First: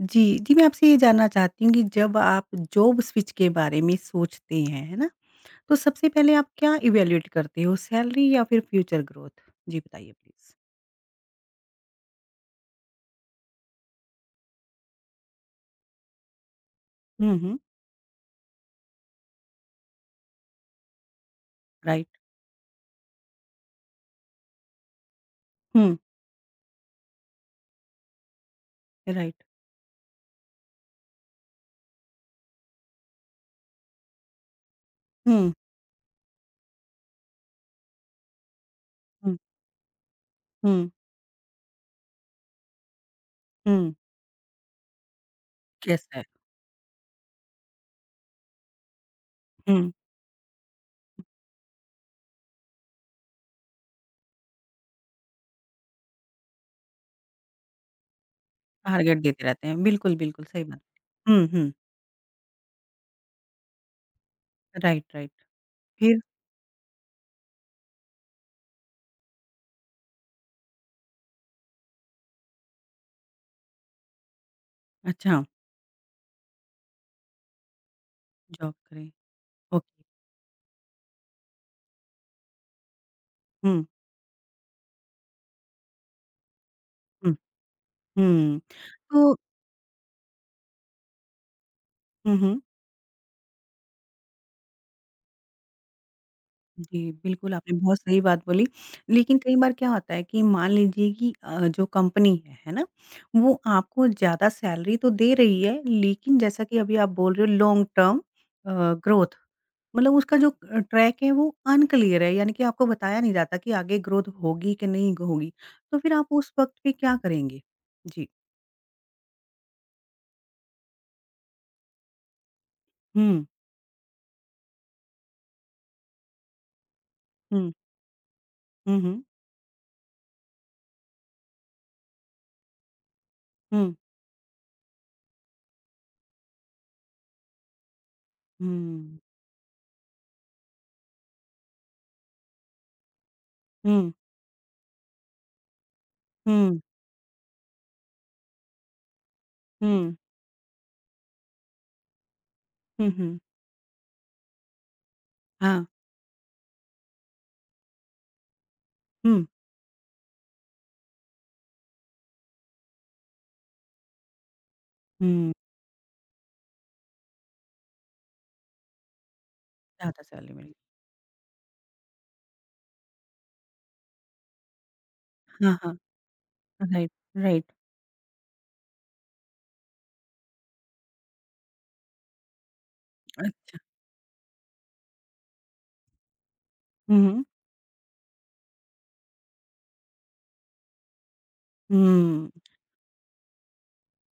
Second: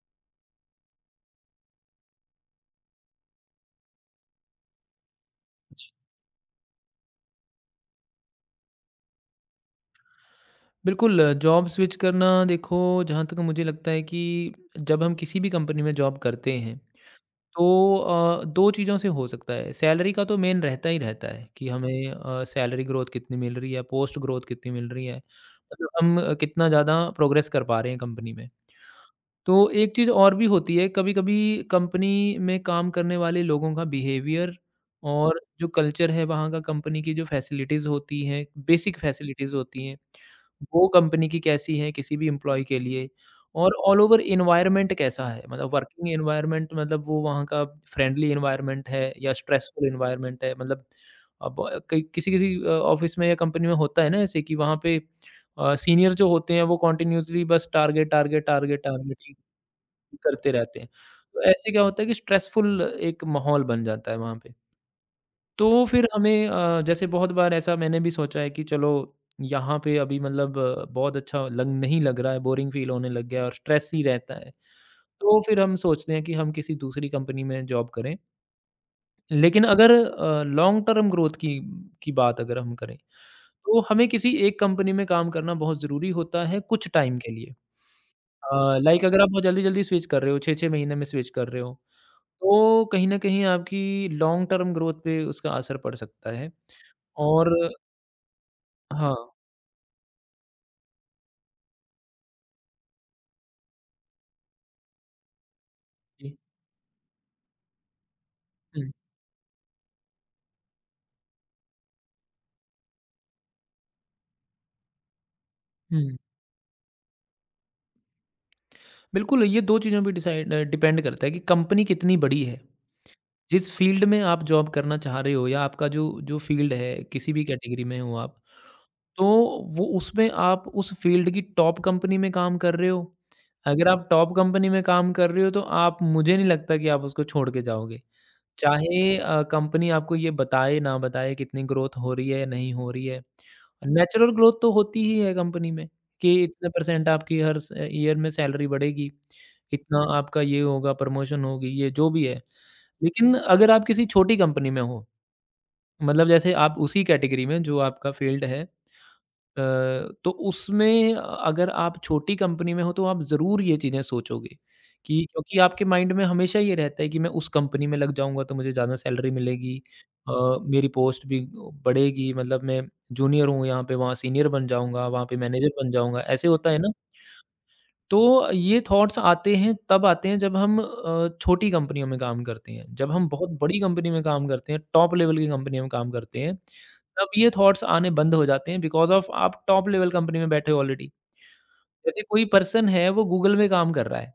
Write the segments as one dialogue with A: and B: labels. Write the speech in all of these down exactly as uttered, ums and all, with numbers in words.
A: जी, जी मैं आपसे ये जानना चाहती हूँ कि जब आप जॉब स्विच के बारे में सोचते हैं, है ना? तो
B: जी।
A: सबसे पहले आप क्या इवैल्यूएट करते हो सैलरी या फिर फ्यूचर ग्रोथ? जी बताइए प्लीज़।
B: बिल्कुल, जॉब स्विच करना देखो जहाँ तक मुझे लगता है कि जब हम किसी भी कंपनी में जॉब करते हैं
A: हुँ, हुँ।
B: तो अ, दो चीज़ों से हो सकता है। सैलरी का तो मेन रहता ही रहता है कि
A: राइट।
B: हमें अ, सैलरी ग्रोथ कितनी मिल रही है, पोस्ट ग्रोथ कितनी मिल रही है, मतलब
A: हुँ।
B: हम अ, कितना ज़्यादा प्रोग्रेस कर पा रहे हैं कंपनी में।
A: राइट।
B: तो एक चीज़ और भी होती है, कभी-कभी कंपनी में काम करने वाले लोगों का बिहेवियर और
A: हुँ,
B: जो कल्चर है वहाँ का, कंपनी की जो फैसिलिटीज़ होती हैं, बेसिक
A: हुँ,
B: फैसिलिटीज़ होती हैं, वो
A: हुँ,
B: कंपनी की कैसी हैं किसी भी एम्प्लॉयी के लिए और
A: हुँ।
B: ऑल ओवर एनवायरनमेंट कैसा है? मतलब वर्किंग
A: कैसा है?
B: एनवायरनमेंट मतलब वो वहाँ का फ्रेंडली एनवायरनमेंट है या स्ट्रेसफुल
A: हुँ।
B: एनवायरनमेंट है? मतलब अब अ, कई किसी-किसी अ, ऑफ़िस में या कंपनी में होता है ना ऐसे कि वहाँ पे अ, सीनियर जो होते हैं वो कंटीन्यूअसली बस target, target, target,
A: target
B: target
A: देते रहते हैं, बिल्कुल, बिल्कुल
B: करते
A: सही बात।
B: रहते हैं। तो
A: हुँ, हुँ।
B: ऐसे क्या होता है कि स्ट्रेसफुल एक माहौल बन जाता है वहाँ पे।
A: Right, right.
B: तो फिर
A: फिर?
B: हमें अ, जैसे बहुत बार ऐसा मैंने भी सोचा है कि चलो यहाँ पे अभी मतलब अ, बहुत अच्छा लग नहीं लग रहा है, बोरिंग फ़ील होने लग गया है और स्ट्रेस ही रहता है। तो
A: अच्छा।
B: फिर हम सोचते हैं कि हम किसी दूसरी कंपनी में जॉब करें।
A: जॉब करें।
B: लेकिन अगर
A: okay.
B: Uh, long term growth की की बात अगर हम करें, तो
A: हुँ,
B: हमें किसी एक कंपनी में काम करना बहुत ज़रूरी होता है कुछ टाइम के
A: हुँ,
B: लिए।
A: हुँ।
B: अ, लाइक अगर आप
A: तो
B: बहुत जल्दी-जल्दी स्विच कर रहे हो, छह छह महीने में स्विच कर रहे हो,
A: हुँ, हुँ।
B: तो कहीं न कहीं आपकी लॉन्ग टर्म ग्रोथ पे उसका असर पड़ सकता है।
A: जी,
B: और
A: बिल्कुल, आपने बहुत सही बात बोली।
B: हाँ,
A: लेकिन कई बार क्या होता है कि मान लीजिए कि अ, जो कंपनी है, है ना? वो आपको ज़्यादा सैलरी तो दे रही है,
B: जी।
A: लेकिन जैसा कि अभी आप बोल रहे हो लॉन्ग टर्म अ,
B: हुँ,
A: ग्रोथ मतलब उसका जो अ, ट्रैक है वो अनक्लियर है, यानी कि आपको बताया नहीं जाता कि आगे ग्रोथ होगी कि नहीं होगी। तो फिर
B: हुँ।
A: आप उस वक़्त पे क्या करेंगे? जी।
B: बिल्कुल, ये दो चीज़ों पे डिसाइड अ, डिपेंड करता है कि कंपनी कितनी बड़ी है।
A: हुँ,
B: जिस फील्ड में आप जॉब करना चाह रहे हो या आपका जो जो फील्ड है, किसी भी
A: हुँ,
B: कैटेगरी में हो आप,
A: हुँ, हुँ,
B: तो वो उसमें आप उस फील्ड की टॉप कंपनी में काम कर रहे हो। अगर
A: हुँ,
B: आप टॉप कंपनी में काम कर रहे हो, तो आप मुझे नहीं लगता कि आप उसको छोड़ के जाओगे। चाहे
A: हुँ,
B: अ, कंपनी आपको ये बताए ना बताए कितनी ग्रोथ हो रही है या नहीं हो रही है।
A: हुँ,
B: नेचुरल ग्रोथ तो होती ही है कंपनी में कि इतने
A: हुँ,
B: परसेंट आपकी हर स ईयर में सैलरी बढ़ेगी, इतना
A: हुँ,
B: आपका ये होगा, प्रमोशन होगी, ये जो भी है।
A: हुँ,
B: लेकिन
A: हुँ,
B: अगर आप किसी छोटी कंपनी में हो,
A: हाँ,
B: मतलब जैसे आप उसी कैटेगरी में जो आपका फील्ड है
A: हुँ,
B: अ, तो उसमें अगर आप छोटी कंपनी में हो तो आप ज़रूर ये चीज़ें सोचोगे कि
A: हुँ।
B: क्योंकि आपके माइंड में हमेशा ये रहता है कि मैं उस कंपनी में लग जाऊँगा तो मुझे ज़्यादा सैलरी मिलेगी
A: ज़्यादा
B: अ,
A: सैलरी मिली।
B: मेरी पोस्ट भी बढ़ेगी मतलब मैं जूनियर हूँ यहाँ पे, वहाँ सीनियर बन जाऊँगा, वहाँ पे मैनेजर
A: हाँ,
B: बन
A: हाँ।
B: जाऊँगा, ऐसे होता है ना?
A: Right, right.
B: तो ये थॉट्स आते हैं तब आते हैं जब हम अ, छोटी कंपनियों में काम करते हैं। जब हम
A: अ,
B: बहुत बड़ी कंपनी में काम करते हैं, टॉप लेवल की कंपनी में काम करते हैं, तब
A: हुँ,
B: ये थॉट्स आने बंद हो जाते हैं बिकॉज़ ऑफ़ आप टॉप लेवल कंपनी में बैठे हो ऑलरेडी। जैसे कोई
A: हुँ।
B: पर्सन है वो गूगल में काम कर रहा है,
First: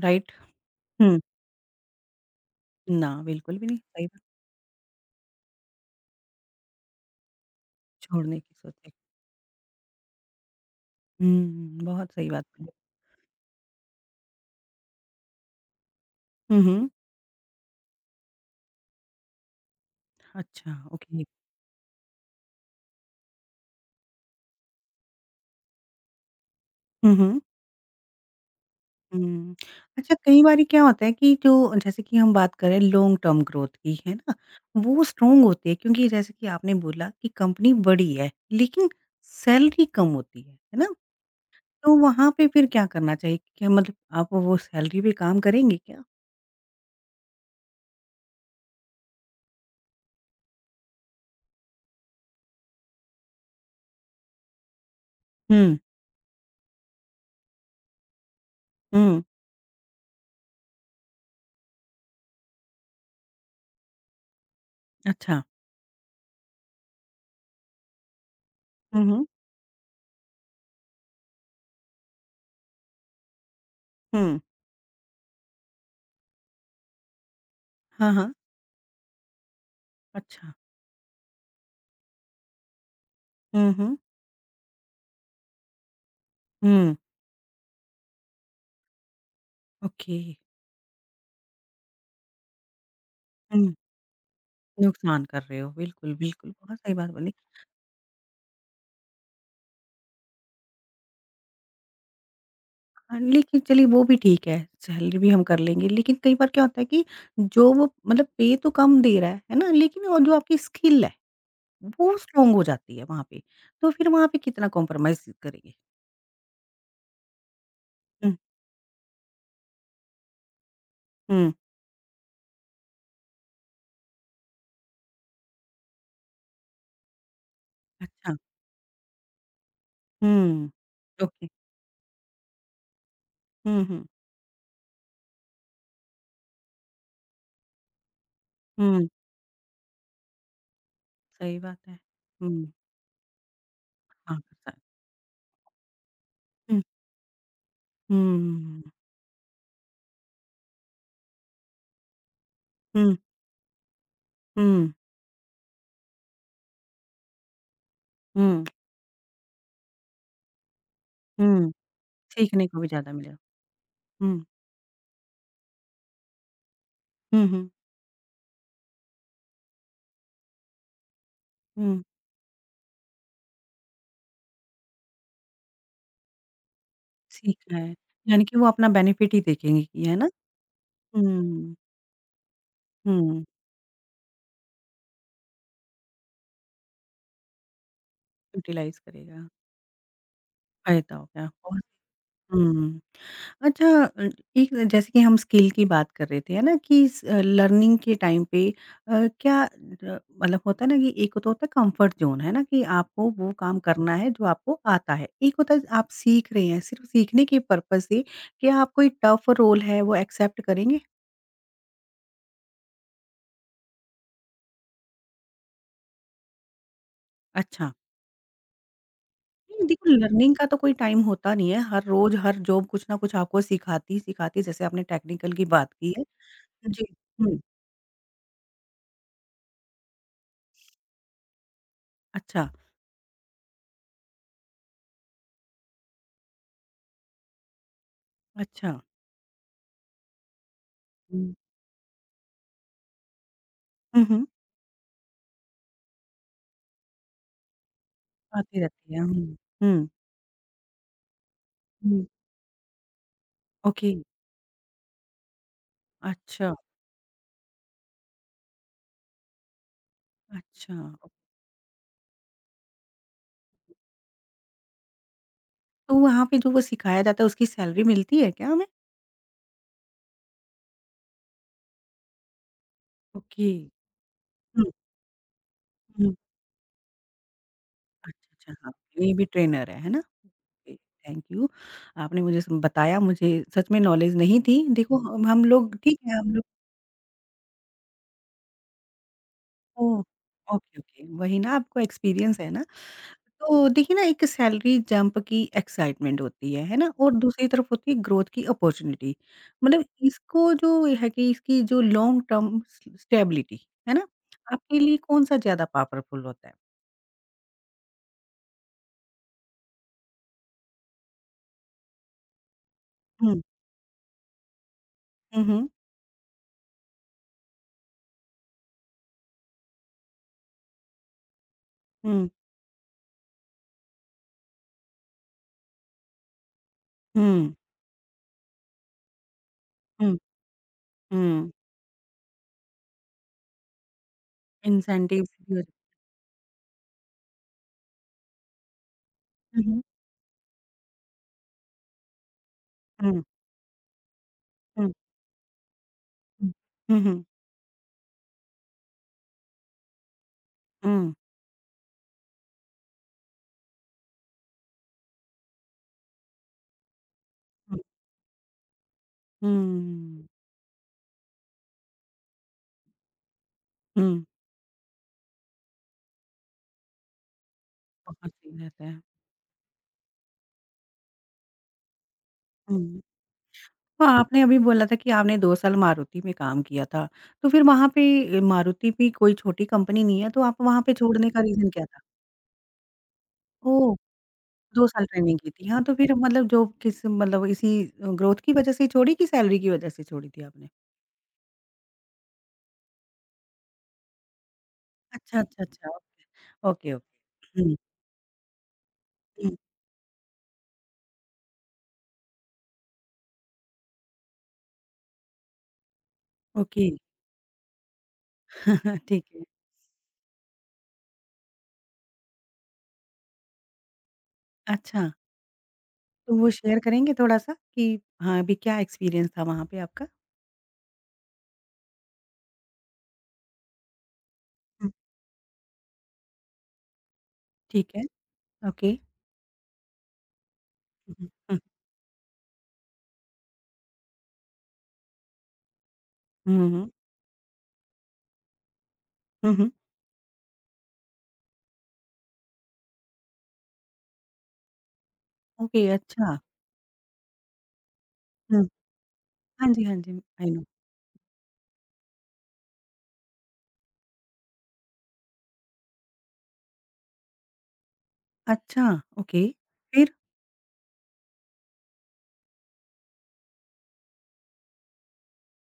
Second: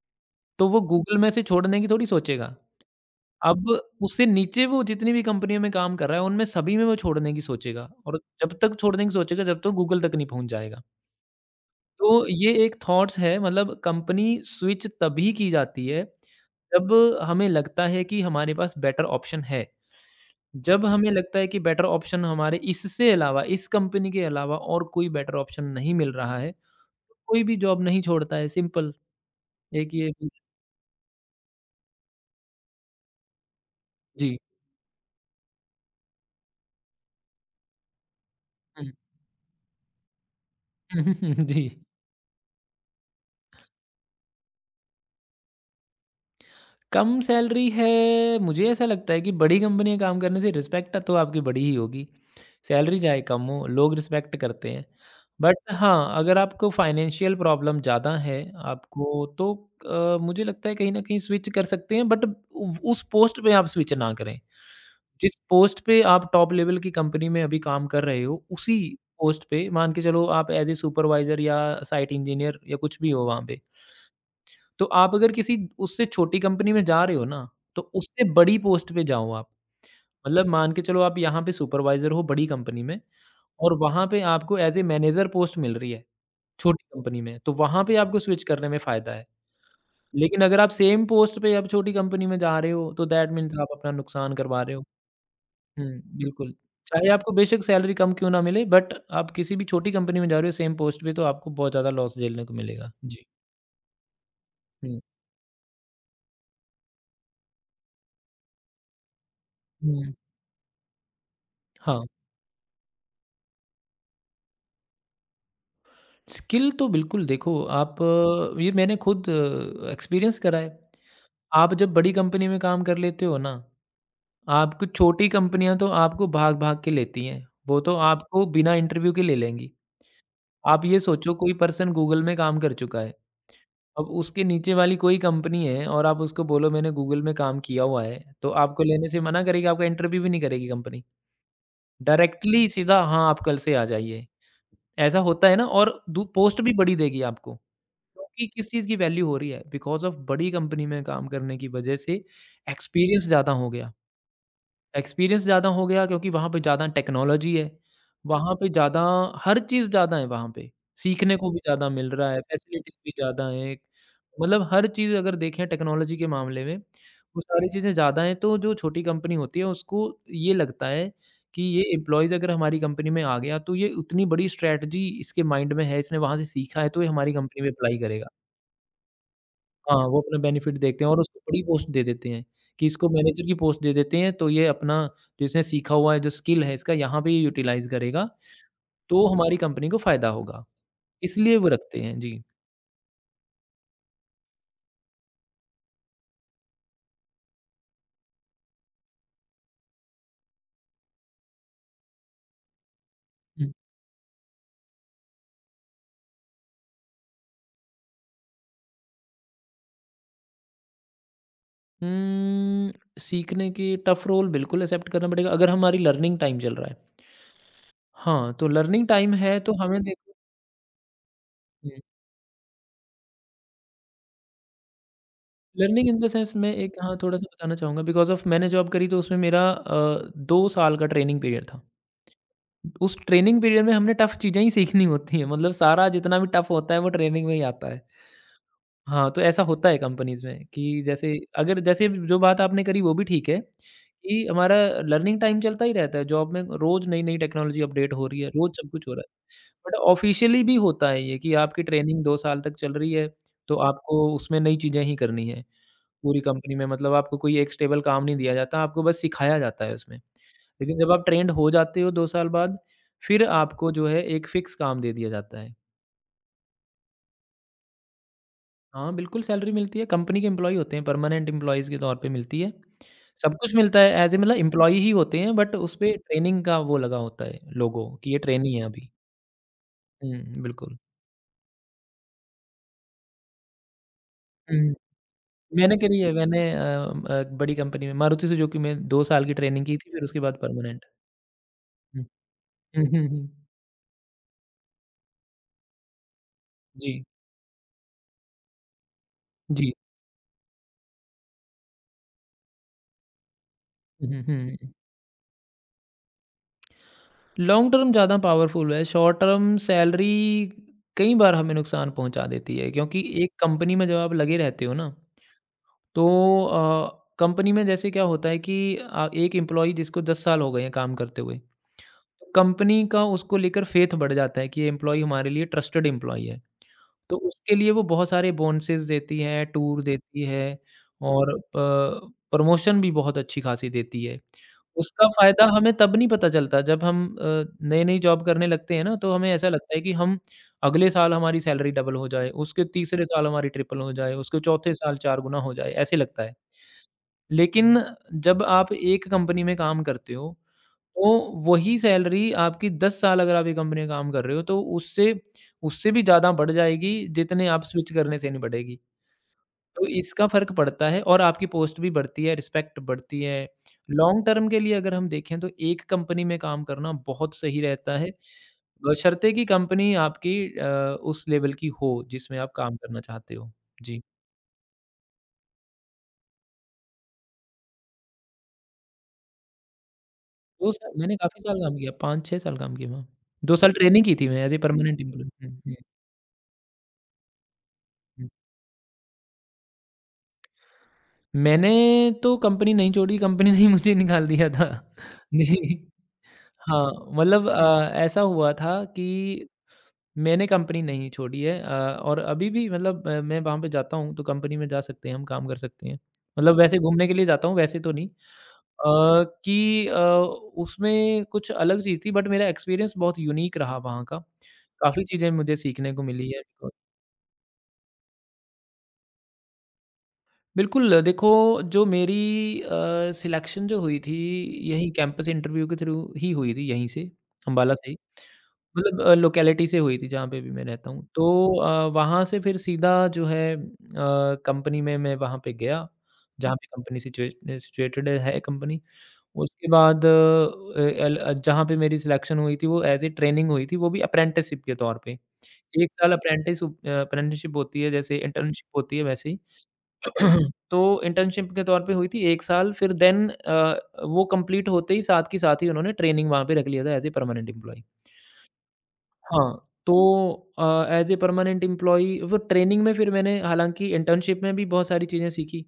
A: राइट?
B: तो वो गूगल
A: हुँ।
B: में से छोड़ने की थोड़ी सोचेगा।
A: ना, बिल्कुल भी
B: अब
A: नहीं, सही बात।
B: उससे नीचे वो जितनी भी कंपनियों में काम कर रहा है, उनमें सभी में वो छोड़ने की सोचेगा और
A: छोड़ने की
B: जब तक
A: सोचे।
B: छोड़ने की सोचेगा, जब तक गूगल तक नहीं पहुँच जाएगा।
A: हुँ, बहुत
B: तो
A: सही बात
B: ये
A: बोली।
B: एक थॉट्स है मतलब कंपनी स्विच तभी की जाती है,
A: हुँ, हुँ।
B: जब हमें लगता है कि हमारे पास बेटर ऑप्शन है।
A: अच्छा,
B: जब हमें
A: ओके।
B: लगता है कि बेटर ऑप्शन हमारे इससे अलावा, इस कंपनी के अलावा और कोई बेटर ऑप्शन नहीं मिल रहा है,
A: हुँ, हुँ,
B: कोई भी जॉब नहीं छोड़ता है, सिंपल
A: हुँ।
B: एक ये
A: अच्छा कई बारी क्या होता है कि जो जैसे कि हम बात करें लॉन्ग टर्म ग्रोथ की, है ना?
B: जी।
A: वो स्ट्रॉन्ग होती है क्योंकि जैसे कि आपने बोला कि कंपनी बड़ी है, लेकिन
B: हुँ।
A: सैलरी कम होती है, है ना?
B: जी।
A: तो वहाँ पे फिर क्या करना चाहिए? क्या मतलब आप वो सैलरी पे काम करेंगे क्या?
B: कम सैलरी है, मुझे ऐसा लगता है कि बड़ी कंपनी में काम करने से रिस्पेक्ट तो आपकी बड़ी ही होगी। सैलरी चाहे कम हो, लोग रिस्पेक्ट करते हैं। बट
A: हुँ,
B: हाँ, अगर आपको फाइनेंशियल प्रॉब्लम ज़्यादा है
A: हुँ।
B: आपको तो अ, मुझे लगता है कहीं न कहीं स्विच कर सकते हैं बट उ उस पोस्ट पे आप स्विच ना करें। जिस
A: अच्छा।
B: पोस्ट पे आप टॉप लेवल की कंपनी में अभी काम कर रहे हो, उसी
A: हुँ, हुँ।
B: पोस्ट पे मान के चलो आप एज़ ए सुपरवाइज़र या साइट इंजीनियर या कुछ भी हो वहाँ पे।
A: हुँ।
B: तो आप अगर किसी उससे छोटी कंपनी में जा रहे हो ना, तो
A: हाँ,
B: उससे
A: हाँ।
B: बड़ी पोस्ट पे जाओ आप। मतलब
A: अच्छा।
B: मान के चलो आप यहाँ पे सुपरवाइज़र हो बड़ी कंपनी में
A: हुँ,
B: और
A: हुँ।
B: वहाँ पे आपको एज़ ए मैनेजर पोस्ट मिल रही है, छोटी
A: हुँ।
B: कंपनी में, तो वहाँ पे आपको स्विच करने में फ़ायदा है।
A: ओके।
B: लेकिन अगर आप सेम पोस्ट पे आप छोटी कंपनी में जा रहे हो, तो दैट मीन्स आप
A: हुँ।
B: अपना नुकसान करवा रहे हो।
A: नुकसान कर रहे हो।
B: हुँ,
A: बिल्कुल, बिल्कुल,
B: बिल्कुल।
A: बहुत सही
B: चाहे
A: बात बोली।
B: आपको बेशक सैलरी कम क्यों ना मिले, बट आप किसी भी छोटी कंपनी में जा रहे हो सेम पोस्ट पे, तो आपको बहुत ज़्यादा लॉस झेलने को मिलेगा।
A: हाँ,
B: जी।
A: लेकिन चलिए वो भी ठीक है,
B: हुँ,
A: सैलरी भी हम कर लेंगे, लेकिन कई बार क्या होता है कि जो वो मतलब पे तो कम दे रहा है, है ना? लेकिन
B: हुँ।
A: और जो आपकी स्किल है,
B: हाँ।
A: वो स्ट्रॉन्ग हो जाती है वहाँ पे, तो फिर वहाँ पे कितना कॉम्प्रोमाइज़ करेंगे?
B: स्किल तो बिल्कुल देखो आप
A: हुँ,
B: अ, ये मैंने खुद एक्सपीरियंस करा है।
A: हुँ।
B: आप जब बड़ी कंपनी में काम कर लेते हो ना, आपको छोटी कंपनियाँ तो आपको भाग-भाग के लेती हैं। वो तो
A: अच्छा।
B: आपको बिना इंटरव्यू के ले लेंगी।
A: हुँ।
B: आप ये सोचो
A: ओके।
B: कोई पर्सन गूगल में काम कर चुका है।
A: हुँ, हुँ।
B: अब उसके नीचे वाली कोई कंपनी है और आप उसको बोलो मैंने गूगल में काम किया हुआ है, तो आपको
A: हुँ।
B: लेने से मना करेगी, आपका इंटरव्यू भी नहीं करेगी कंपनी।
A: सही बात है।
B: डायरेक्टली
A: हुँ,
B: सीधा हाँ, आप कल से आ जाइए।
A: हाँ, पता है।
B: ऐसा होता है ना और दू पोस्ट भी
A: हुँ।
B: बड़ी देगी आपको। क्योंकि किस चीज़
A: हुँ।
B: की वैल्यू हो रही है, बिकॉज़ ऑफ बड़ी कंपनी में काम करने की वजह से
A: हुँ,
B: एक्सपीरियंस ज़्यादा हो गया।
A: हुँ,
B: एक्सपीरियंस ज़्यादा हो गया क्योंकि वहाँ पे ज़्यादा टेक्नोलॉजी है, वहाँ
A: हुँ,
B: पे ज़्यादा हर चीज़ ज़्यादा है वहाँ पे, सीखने को भी
A: हुँ।
B: ज़्यादा मिल रहा है,
A: सीखने को भी
B: फैसिलिटीज़ भी
A: ज़्यादा मिलेगा।
B: ज़्यादा हैं,
A: हुँ।
B: मतलब हर चीज़ अगर देखें टेक्नोलॉजी के मामले में, वो
A: हुँ,
B: सारी
A: हुँ।
B: चीज़ें ज़्यादा हैं तो जो छोटी कंपनी होती है उसको ये लगता है कि ये
A: हुँ।
B: एम्प्लॉइज़ अगर हमारी कंपनी में आ गया तो ये उतनी बड़ी स्ट्रैटेजी इसके माइंड में है, इसने वहाँ से सीखा है तो ये हमारी कंपनी में
A: सीखना है,
B: अप्लाई करेगा।
A: यानी कि वो अपना बेनिफिट ही देखेंगे कि
B: हाँ,
A: है
B: वो
A: ना?
B: अपना बेनिफिट देखते हैं और उसको बड़ी
A: हुँ।
B: पोस्ट दे देते हैं, कि इसको
A: हुँ।
B: मैनेजर की पोस्ट दे देते हैं, तो ये अपना जो इसने सीखा हुआ है, जो स्किल है इसका यहाँ पे ये यूटिलाइज़ करेगा,
A: यूटिलाइज़
B: तो
A: करेगा।
B: हमारी कंपनी को फ़ायदा होगा।
A: फ़ायदा हो गया
B: इसलिए वो
A: और
B: रखते हैं। जी।
A: हुँ। अच्छा। अ, एक जैसे कि हम स्किल की बात कर रहे थे, है ना? कि स लर्निंग के टाइम पे अ, क्या अ, मतलब होता है ना कि एक तो होता है कंफर्ट ज़ोन, है ना? कि आपको वो
B: हुँ।
A: काम करना है जो आपको आता है। एक होता है आप सीख रहे हैं सिर्फ़ सीखने के पर्पज़ से, क्या आप कोई टफ़ रोल है वो एक्सेप्ट करेंगे?
B: उम्म, सीखने के टफ़ रोल बिल्कुल एक्सेप्ट करना पड़ेगा अगर हमारी लर्निंग टाइम चल रहा है।
A: अच्छा।
B: हाँ, तो लर्निंग टाइम है तो
A: नहीं,
B: हमें
A: देखो
B: देखो
A: लर्निंग का तो कोई टाइम होता नहीं है।
B: हुँ,
A: हर रोज़, हर जॉब कुछ ना कुछ आपको सिखाती ही सिखाती है, जैसे आपने टेक्निकल की बात
B: लर्निंग
A: की
B: इन
A: है।
B: द सेंस मैं एक
A: जी।
B: हाँ, थोड़ा-सा
A: हुँ,
B: बताना चाहूँगा बिकॉज़ ऑफ मैंने जॉब करी तो उसमें मेरा अ, दो साल का ट्रेनिंग पीरियड था।
A: अच्छा,
B: उस ट्रेनिंग पीरियड में हमने टफ चीज़ें ही सीखनी होती हैं मतलब सारा जितना भी टफ होता है वो ट्रेनिंग में ही आता है।
A: अच्छा।
B: हाँ, तो ऐसा होता है कंपनीज़ में कि जैसे
A: हुँ,
B: अगर जैसे जो बात आपने करी वो भी ठीक है
A: हुँ, हुँ,
B: कि हमारा लर्निंग टाइम चलता ही रहता है जॉब में रोज़ नई-नई टेक्नोलॉज़ी अपडेट हो रही है, रोज़
A: आती
B: सब कुछ
A: रहती
B: हो
A: है।
B: रहा है।
A: हुँ,
B: बट
A: हुँ।
B: ऑफ़िशियली भी होता है ये कि आपकी ट्रेनिंग
A: हुँ।
B: दो साल तक चल रही है, तो
A: ओके,
B: आपको उसमें नई चीज़ें ही करनी है। पूरी
A: अच्छा,
B: कंपनी में मतलब आपको कोई एक स्टेबल काम नहीं दिया जाता, आपको बस सिखाया जाता है उसमें।
A: अच्छा।
B: लेकिन जब आप ट्रेंड हो जाते हो दो साल बाद, फिर आपको जो है एक फिक्स काम दे दिया जाता है।
A: तो वहाँ पे जो वो सिखाया जाता है, उसकी सैलरी मिलती है क्या हमें?
B: हाँ, बिल्कुल सैलरी मिलती है, कंपनी के एम्प्लॉयी होते हैं, परमानेंट एम्प्लॉईज़ के तौर पे मिलती है। सब
A: ओके।
B: कुछ मिलता है ऐज़ ए मतलब
A: हुँ,
B: एम्प्लॉयी ही होते हैं बट उसपे
A: हुँ।
B: ट्रेनिंग का वो लगा होता है लोगो कि ये
A: अच्छा, अच्छा,
B: ट्रेनी है
A: हाँ,
B: अभी।
A: ये भी ट्रेनर है, है ना?
B: हुँ,
A: ओके,
B: बिल्कुल।
A: Thank you. आपने मुझे स बताया, मुझे सच में नॉलेज नहीं
B: हुँ,
A: थी। देखो हम हम लोग
B: मैंने करी
A: ठीक
B: है,
A: है, हम
B: मैंने अ अ, बड़ी कंपनी में मारुति सुजुकी में दो साल की ट्रेनिंग की थी,
A: ओह!
B: फिर उसके बाद
A: ओके,
B: परमानेंट।
A: ओके। वही ना आपको
B: हुँ।
A: एक्सपीरियंस है ना।
B: हुँ, हुँ, हुँ।
A: तो देखिए ना एक सैलरी जंप की एक्साइटमेंट होती है, है ना?
B: जी,
A: और दूसरी तरफ होती है ग्रोथ की अपॉर्च्युनिटी।
B: जी।
A: मतलब इसको जो है कि इसकी जो लॉन्ग टर्म स स्टेबिलिटी, है ना?
B: हुँ, हुँ।
A: आपके लिए कौन-सा ज़्यादा पावरफुल होता है?
B: लॉन्ग टर्म ज़्यादा पावरफुल है, शॉर्ट टर्म सैलरी कई बार हमें नुकसान पहुँचा देती है क्योंकि एक
A: हुँ।
B: कंपनी में जब आप लगे रहते हो ना,
A: हुँ, हुँ।
B: तो अ, कंपनी में जैसे क्या होता है कि अ, एक एम्प्लॉयी जिसको दस साल हो गए हैं काम करते हुए,
A: हुँ,
B: कंपनी का उसको लेकर फेथ बढ़ जाता है कि ये एम्प्लॉयी हमारे लिए ट्रस्टेड एम्प्लॉयी है। तो
A: हुँ,
B: उसके लिए वो बहुत सारे बोनसेस देती है, टूर
A: हुँ,
B: देती है और
A: हुँ।
B: प प्रमोशन भी बहुत अच्छी खासी देती है। उसका
A: इंसेंटिव्स
B: फ़ायदा
A: भी हो
B: हमें तब नहीं पता चलता जब हम अ, नई-नई जॉब करने लगते हैं ना, तो हमें ऐसा
A: हुँ,
B: लगता है
A: हुँ,
B: कि हम अगले साल हमारी सैलरी डबल हो जाए, उसके तीसरे
A: हुँ,
B: साल हमारी ट्रिपल हो जाए, उसके चौथे
A: हुँ,
B: साल चार गुना हो जाए, ऐसे लगता है।
A: हुँ, हुँ,
B: लेकिन जब आप एक कंपनी में काम करते हो तो
A: हुँ,
B: वही सैलरी आपकी दस साल अगर आप एक कंपनी में काम कर रहे हो, तो उससे उससे भी ज़्यादा बढ़ जाएगी, जितने आप
A: हुँ,
B: स्विच करने से नहीं बढ़ेगी। तो
A: हुँ,
B: इसका फ़र्क पड़ता है और आपकी पोस्ट भी बढ़ती है, रिस्पेक्ट बढ़ती है।
A: हुँ।
B: लॉन्ग टर्म के लिए अगर हम देखें तो एक कंपनी में काम करना बहुत सही रहता है,
A: बहुत सही रहता है।
B: बशर्ते कि कंपनी आपकी अ, उस लेवल की हो जिसमें आप काम
A: हुँ।
B: करना चाहते हो। जी,
A: हाँ, आपने अभी बोला था कि आपने दो साल मारुति में काम किया था। तो फिर वहाँ पे मारुति भी कोई छोटी कंपनी नहीं है, तो आप
B: दो
A: वहाँ पे
B: साल मैंने
A: छोड़ने का
B: काफ़ी साल
A: रीज़न
B: काम
A: क्या
B: किया,
A: था?
B: पाँच छह साल काम किया वहाँ। दो साल
A: ओह!
B: ट्रेनिंग की थी मैं एज़ ए
A: दो
B: परमानेंट
A: साल
B: एम्प्लॉयी।
A: ट्रेनिंग की
B: हुँ, हुँ,
A: थी।
B: हुँ।
A: हाँ, तो फिर मतलब जॉब किस मतलब इसी ग्रोथ की वज़ह से छोड़ी कि सैलरी की वज़ह से छोड़ी थी आपने?
B: मैंने तो कंपनी नहीं छोड़ी, कंपनी ने ही मुझे निकाल दिया था।
A: अच्छा, अच्छा,
B: जी,
A: अच्छा।
B: हाँ,
A: ओके,
B: मतलब
A: ओके। हुँ,
B: अ, ऐसा हुआ था कि
A: हुँ।
B: मैंने कंपनी नहीं छोड़ी है अ, और अभी भी मतलब अ, मैं वहाँ पे जाता हूँ, तो कंपनी में जा सकते हैं हम, काम कर सकते हैं। मतलब वैसे
A: ओके।
B: घूमने के लिए जाता हूँ, वैसे तो नहीं। अ,
A: ठीक है।
B: कि अ, उसमें कुछ अलग चीज़ थी बट मेरा एक्सपीरियंस बहुत यूनीक रहा वहाँ का। काफ़ी
A: अच्छा,
B: चीज़ें मुझे सीखने को मिली
A: तो
B: है।
A: वो शेयर करेंगे थोड़ा-सा कि हाँ, अभी क्या एक्सपीरियंस था वहाँ पे आपका?
B: बिल्कुल, देखो जो मेरी अ, सिलेक्शन जो हुई थी
A: हुँ,
B: यही कैंपस इंटरव्यू के थ्रू ही हुई थी यहीं से, अम्बाला
A: ठीक
B: से ही।
A: है। ओके।
B: मतलब अ, लोकेलिटी से हुई थी जहाँ पे भी मैं रहता हूँ। तो
A: हुँ, हुँ।
B: अ, वहाँ से फिर सीधा जो है अ, कंपनी में मैं वहाँ पे गया, जहाँ पे
A: हुँ, हुँ।
B: कंपनी सिचुएट सिचुएटेड है कंपनी।
A: हुँ,
B: उसके
A: हुँ।
B: बाद अ, एल अ, जहाँ पे मेरी सिलेक्शन हुई थी वो एज़ ए ट्रेनिंग हुई थी, वो भी अप्रेंटिसशिप के तौर पे।
A: ओके,
B: एक साल
A: अच्छा।
B: अप्रेंटिस अप्रेंटिसशिप होती है जैसे
A: हुँ।
B: इंटर्नशिप होती है वैसे ही।
A: हाँ जी, हाँ जी। I know.
B: तो इंटर्नशिप के तौर पे हुई थी एक साल फिर देन अ, वो कंप्लीट होते ही साथ के साथ ही उन्होंने ट्रेनिंग वहाँ पे रख लिया था एज़ ए परमानेंट एम्प्लॉयी।
A: अच्छा, ओके।
B: हाँ, तो
A: फिर?
B: Uh, as a permanent employee वो ट्रेनिंग में फिर मैंने हालाँकि इंटर्नशिप में भी बहुत सारी चीज़ें सीखी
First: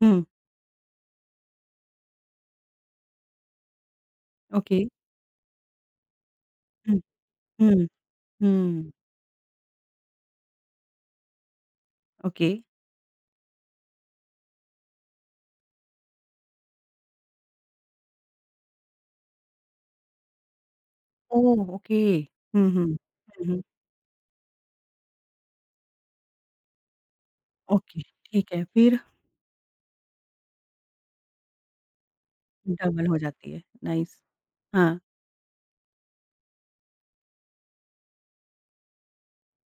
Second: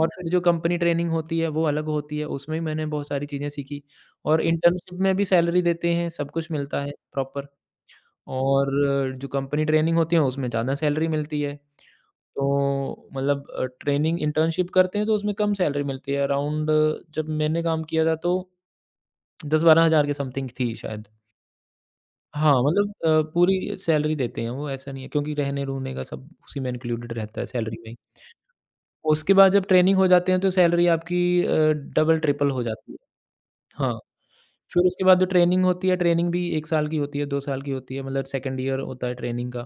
B: और
A: हुँ,
B: फिर जो कंपनी ट्रेनिंग होती है वो अलग होती है, उसमें भी मैंने बहुत सारी चीज़ें सीखी और
A: ओके।
B: इंटर्नशिप में भी सैलरी देते हैं, सब कुछ मिलता है
A: हुँ,
B: प्रॉपर।
A: हुँ,
B: और
A: हुँ,
B: जो कंपनी ट्रेनिंग होती है उसमें ज़्यादा सैलरी मिलती है।
A: ओके।
B: तो मतलब अ, ट्रेनिंग इंटर्नशिप करते हैं तो उसमें कम सैलरी मिलती है अराउंड जब मैंने काम किया था तो दस बारह हज़ार के समथिंग थी शायद।
A: ओह! ओके।
B: हाँ,
A: हुँ, हुँ,
B: मतलब अ,
A: हुँ, हुँ,
B: पूरी सैलरी देते हैं वो ऐसा नहीं है क्योंकि रहने-रूहने का सब उसी में इंक्लूडेड रहता है सैलरी में ही।
A: ओके, ठीक है। फिर
B: उसके बाद जब ट्रेनिंग हो जाते हैं तो सैलरी आपकी अ, डबल ट्रिपल हो जाती है।
A: डबल हो जाती है,
B: हाँ,
A: नाइस।
B: फिर
A: हाँ,
B: उसके बाद जो ट्रेनिंग होती है, ट्रेनिंग भी एक साल की होती है, दो साल की होती है मतलब सेकंड ईयर होता है ट्रेनिंग का।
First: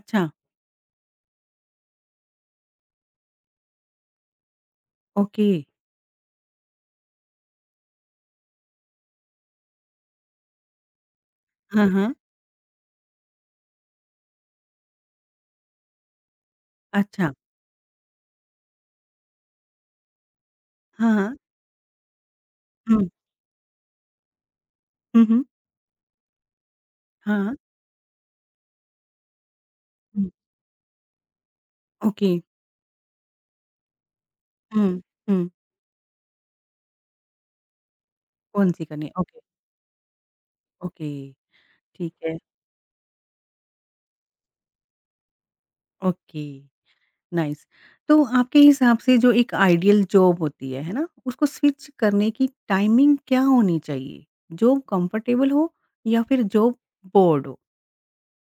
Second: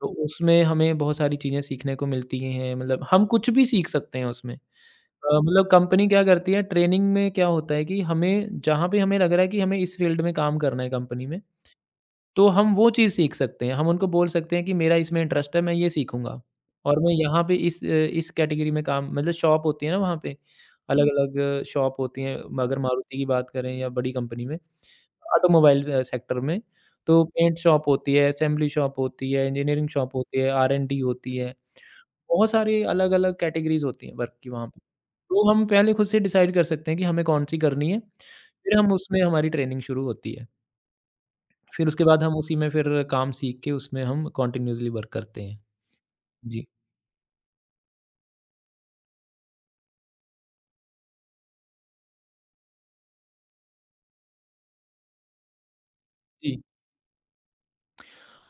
B: तो उसमें हमें बहुत सारी चीज़ें सीखने को मिलती हैं, मतलब हम कुछ भी सीख सकते हैं उसमें। अ,
A: ओके।
B: मतलब कंपनी क्या करती है ट्रेनिंग में क्या होता है कि हमें जहाँ पे हमें लग रहा है कि हमें इस फील्ड में काम करना है कंपनी में,
A: हाँ, हाँ,
B: तो हम वो चीज़ सीख सकते हैं। हम उनको बोल सकते हैं कि मेरा इसमें इंटरेस्ट है, मैं ये सीखूँगा और मैं
A: अच्छा।
B: यहाँ पे इस अ, इस कैटेगरी में काम मतलब शॉप होती है ना वहाँ पे,
A: हाँ, हाँ,
B: अलग-अलग शॉप होती हैं। अगर
A: हुँ,
B: मारुति की बात करें या बड़ी कंपनी में,
A: हुँ, हुँ,
B: ऑटोमोबाइल अ, सेक्टर में, तो
A: हाँ, हाँ,
B: पेंट शॉप होती है, असेंबली शॉप होती है, इंजीनियरिंग शॉप
A: हुँ,
B: होती है, आर-एन-डी होती है।
A: ओके,
B: बहुत सारी अलग-अलग कैटेगरीज़ होती हैं वर्क की वहाँ पे।
A: हुँ,
B: तो
A: हुँ।
B: हम पहले खुद से डिसाइड कर सकते हैं कि हमें कौन-सी करनी है, फिर
A: कौन-सी
B: हम
A: करनी है?
B: उसमें
A: ओके,
B: हमारी ट्रेनिंग शुरू होती है।
A: ओके,
B: फिर उसके
A: ठीक
B: बाद हम
A: है,
B: उसी में फिर काम सीख के उसमें हम कंटिन्यूअसली वर्क करते हैं।
A: ओके।
B: जी,
A: नाइस। तो आपके हिसाब से जो एक आइडियल जॉब होती है, है ना? उसको स्विच करने की टाइमिंग क्या होनी चाहिए? जॉब कंफर्टेबल हो या फिर
B: जी।
A: जॉब बोर्ड हो?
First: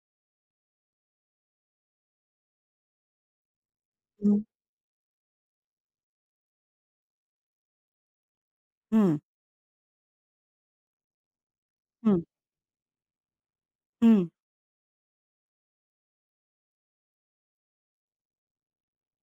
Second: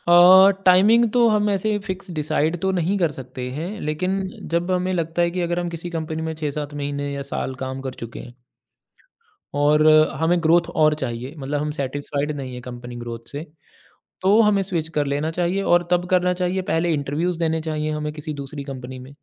B: अ, टाइमिंग तो हम ऐसे फिक्स डिसाइड तो नहीं कर सकते हैं, लेकिन
A: हुँ।
B: जब हमें लगता है कि अगर हम किसी कंपनी में छह सात महीने या साल काम कर चुके हैं
A: हुँ,
B: और हमें ग्रोथ और चाहिए, मतलब हम
A: हुँ,
B: सैटिस्फाइड नहीं है कंपनी ग्रोथ से,
A: हुँ,
B: तो हमें स्विच कर लेना चाहिए और तब करना चाहिए पहले इंटरव्यूज़ देने चाहिए हमें किसी दूसरी कंपनी में।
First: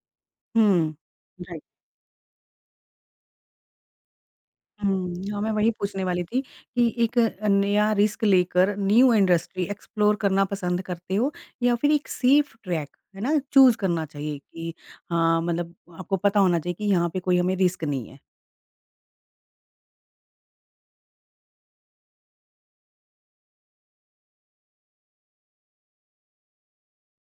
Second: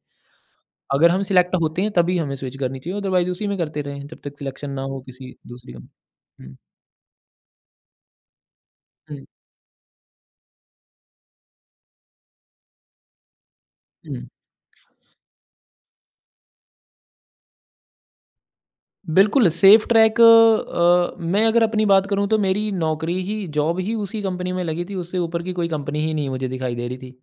A: हुँ।
B: अगर हम सिलेक्ट
A: राइट।
B: होते हैं तभी हमें स्विच करनी चाहिए अदरवाइज़ उसी में करते रहें जब तक सिलेक्शन ना हो
A: हुँ,
B: किसी
A: हाँ, मैं वही
B: दूसरी
A: पूछने वाली थी
B: कंपनी। हुँ,
A: कि एक अ, नया रिस्क लेकर न्यू
B: हुँ,
A: इंडस्ट्री एक्सप्लोर करना पसंद करते हो या फिर एक सेफ ट्रैक, है ना, चूज़ करना
B: हुँ।
A: चाहिए कि हाँ, मतलब आपको पता होना चाहिए कि यहाँ पे कोई हमें रिस्क नहीं है?
B: बिल्कुल, सेफ ट्रैक अ, मैं अगर अपनी बात करूँ तो मेरी नौकरी ही जॉब ही उसी कंपनी में लगी थी, उससे ऊपर की कोई कंपनी ही नहीं मुझे दिखाई दे रही थी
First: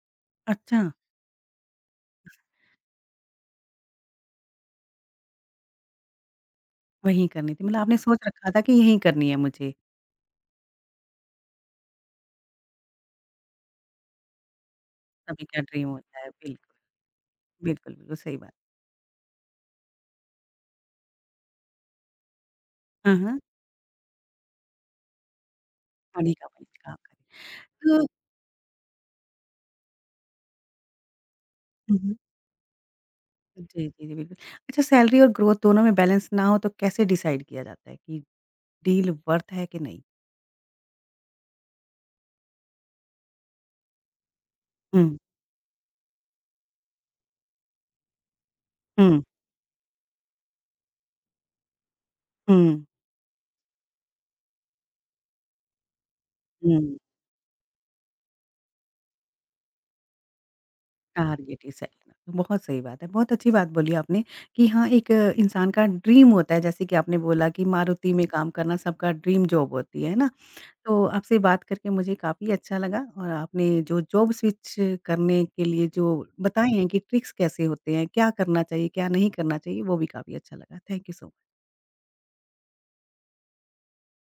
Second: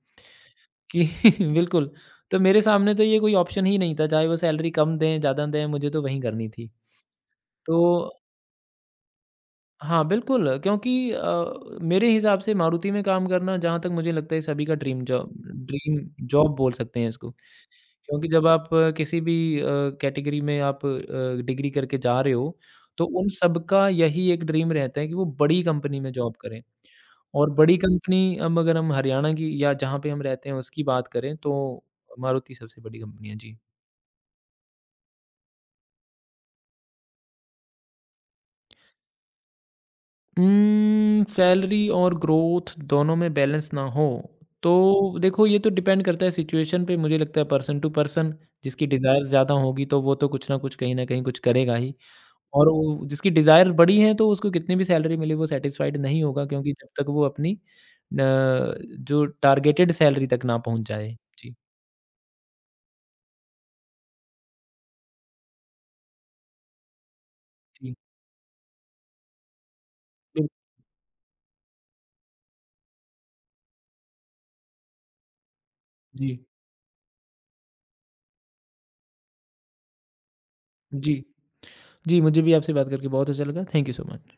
A: अच्छा।
B: कि बिल्कुल, तो मेरे सामने तो ये कोई ऑप्शन ही नहीं था, चाहे वो सैलरी कम दें, ज़्यादा दें, मुझे तो वहीं करनी थी।
A: वही करनी थी, मतलब
B: तो
A: आपने सोच रखा था कि यही करनी है मुझे,
B: हाँ, बिल्कुल क्योंकि अ, मेरे हिसाब से मारुति में काम करना जहाँ तक मुझे लगता है सभी का ड्रीम जॉब
A: सभी का ड्रीम
B: ड्रीम
A: होता है,
B: जॉब बोल
A: बिल्कुल,
B: सकते हैं इसको।
A: बिल्कुल, बिल्कुल
B: क्योंकि
A: सही
B: जब
A: बात।
B: आप अ, किसी भी अ, कैटेगरी में आप अ, डिग्री करके जा रहे हो, तो
A: हाँ,
B: उन
A: हाँ,
B: सबका यही एक ड्रीम रहता है कि वो बड़ी कंपनी में
A: मनी
B: जॉब
A: का
B: करें।
A: मनी का
B: और बड़ी
A: तो
B: कंपनी अब अगर हम हरियाणा की या जहाँ पे हम रहते हैं उसकी बात करें तो
A: हुँ, हुँ।
B: मारुति सबसे बड़ी कंपनी है। जी।
A: जी, जी, जी, बिल्कुल। अच्छा सैलरी और ग्रोथ दोनों में बैलेंस ना हो तो कैसे डिसाइड किया जाता है कि डील वर्थ है कि नहीं?
B: उम्म, सैलरी और ग्रोथ दोनों में बैलेंस ना हो, तो
A: हुँ,
B: देखो ये तो डिपेंड करता है सिचुएशन पे मुझे लगता है पर्सन टू पर्सन जिसकी
A: हुँ,
B: डिज़ायर्स ज़्यादा होगी तो वो तो कुछ न कुछ कहीं न कहीं कुछ करेगा ही और
A: हुँ,
B: वो जिसकी डिज़ायर बड़ी है तो उसको कितनी भी सैलरी मिले वो सैटिस्फाइड नहीं होगा क्योंकि जब
A: हुँ,
B: तक वो अपनी न जो टारगेटेड सैलरी तक ना पहुँच जाए। जी,
A: टारगेट ही सेट करना, तो बहुत सही बात है, बहुत अच्छी बात बोली आपने कि हाँ, एक अ, इंसान का ड्रीम होता है, जैसे कि आपने बोला कि
B: जी,
A: मारुति में काम करना सबका ड्रीम जॉब होती है, है ना?
B: बिल
A: तो आपसे बात करके मुझे काफ़ी अच्छा लगा और आपने जो जॉब स्विच करने के लिए जो
B: जी,
A: बताए हैं कि ट्रिक्स कैसे होते हैं, क्या करना चाहिए, क्या नहीं करना चाहिए, वो भी काफ़ी अच्छा लगा। थैंक यू
B: जी।
A: So much.
B: जी, मुझे भी आपसे बात करके बहुत अच्छा लगा। Thank you so much.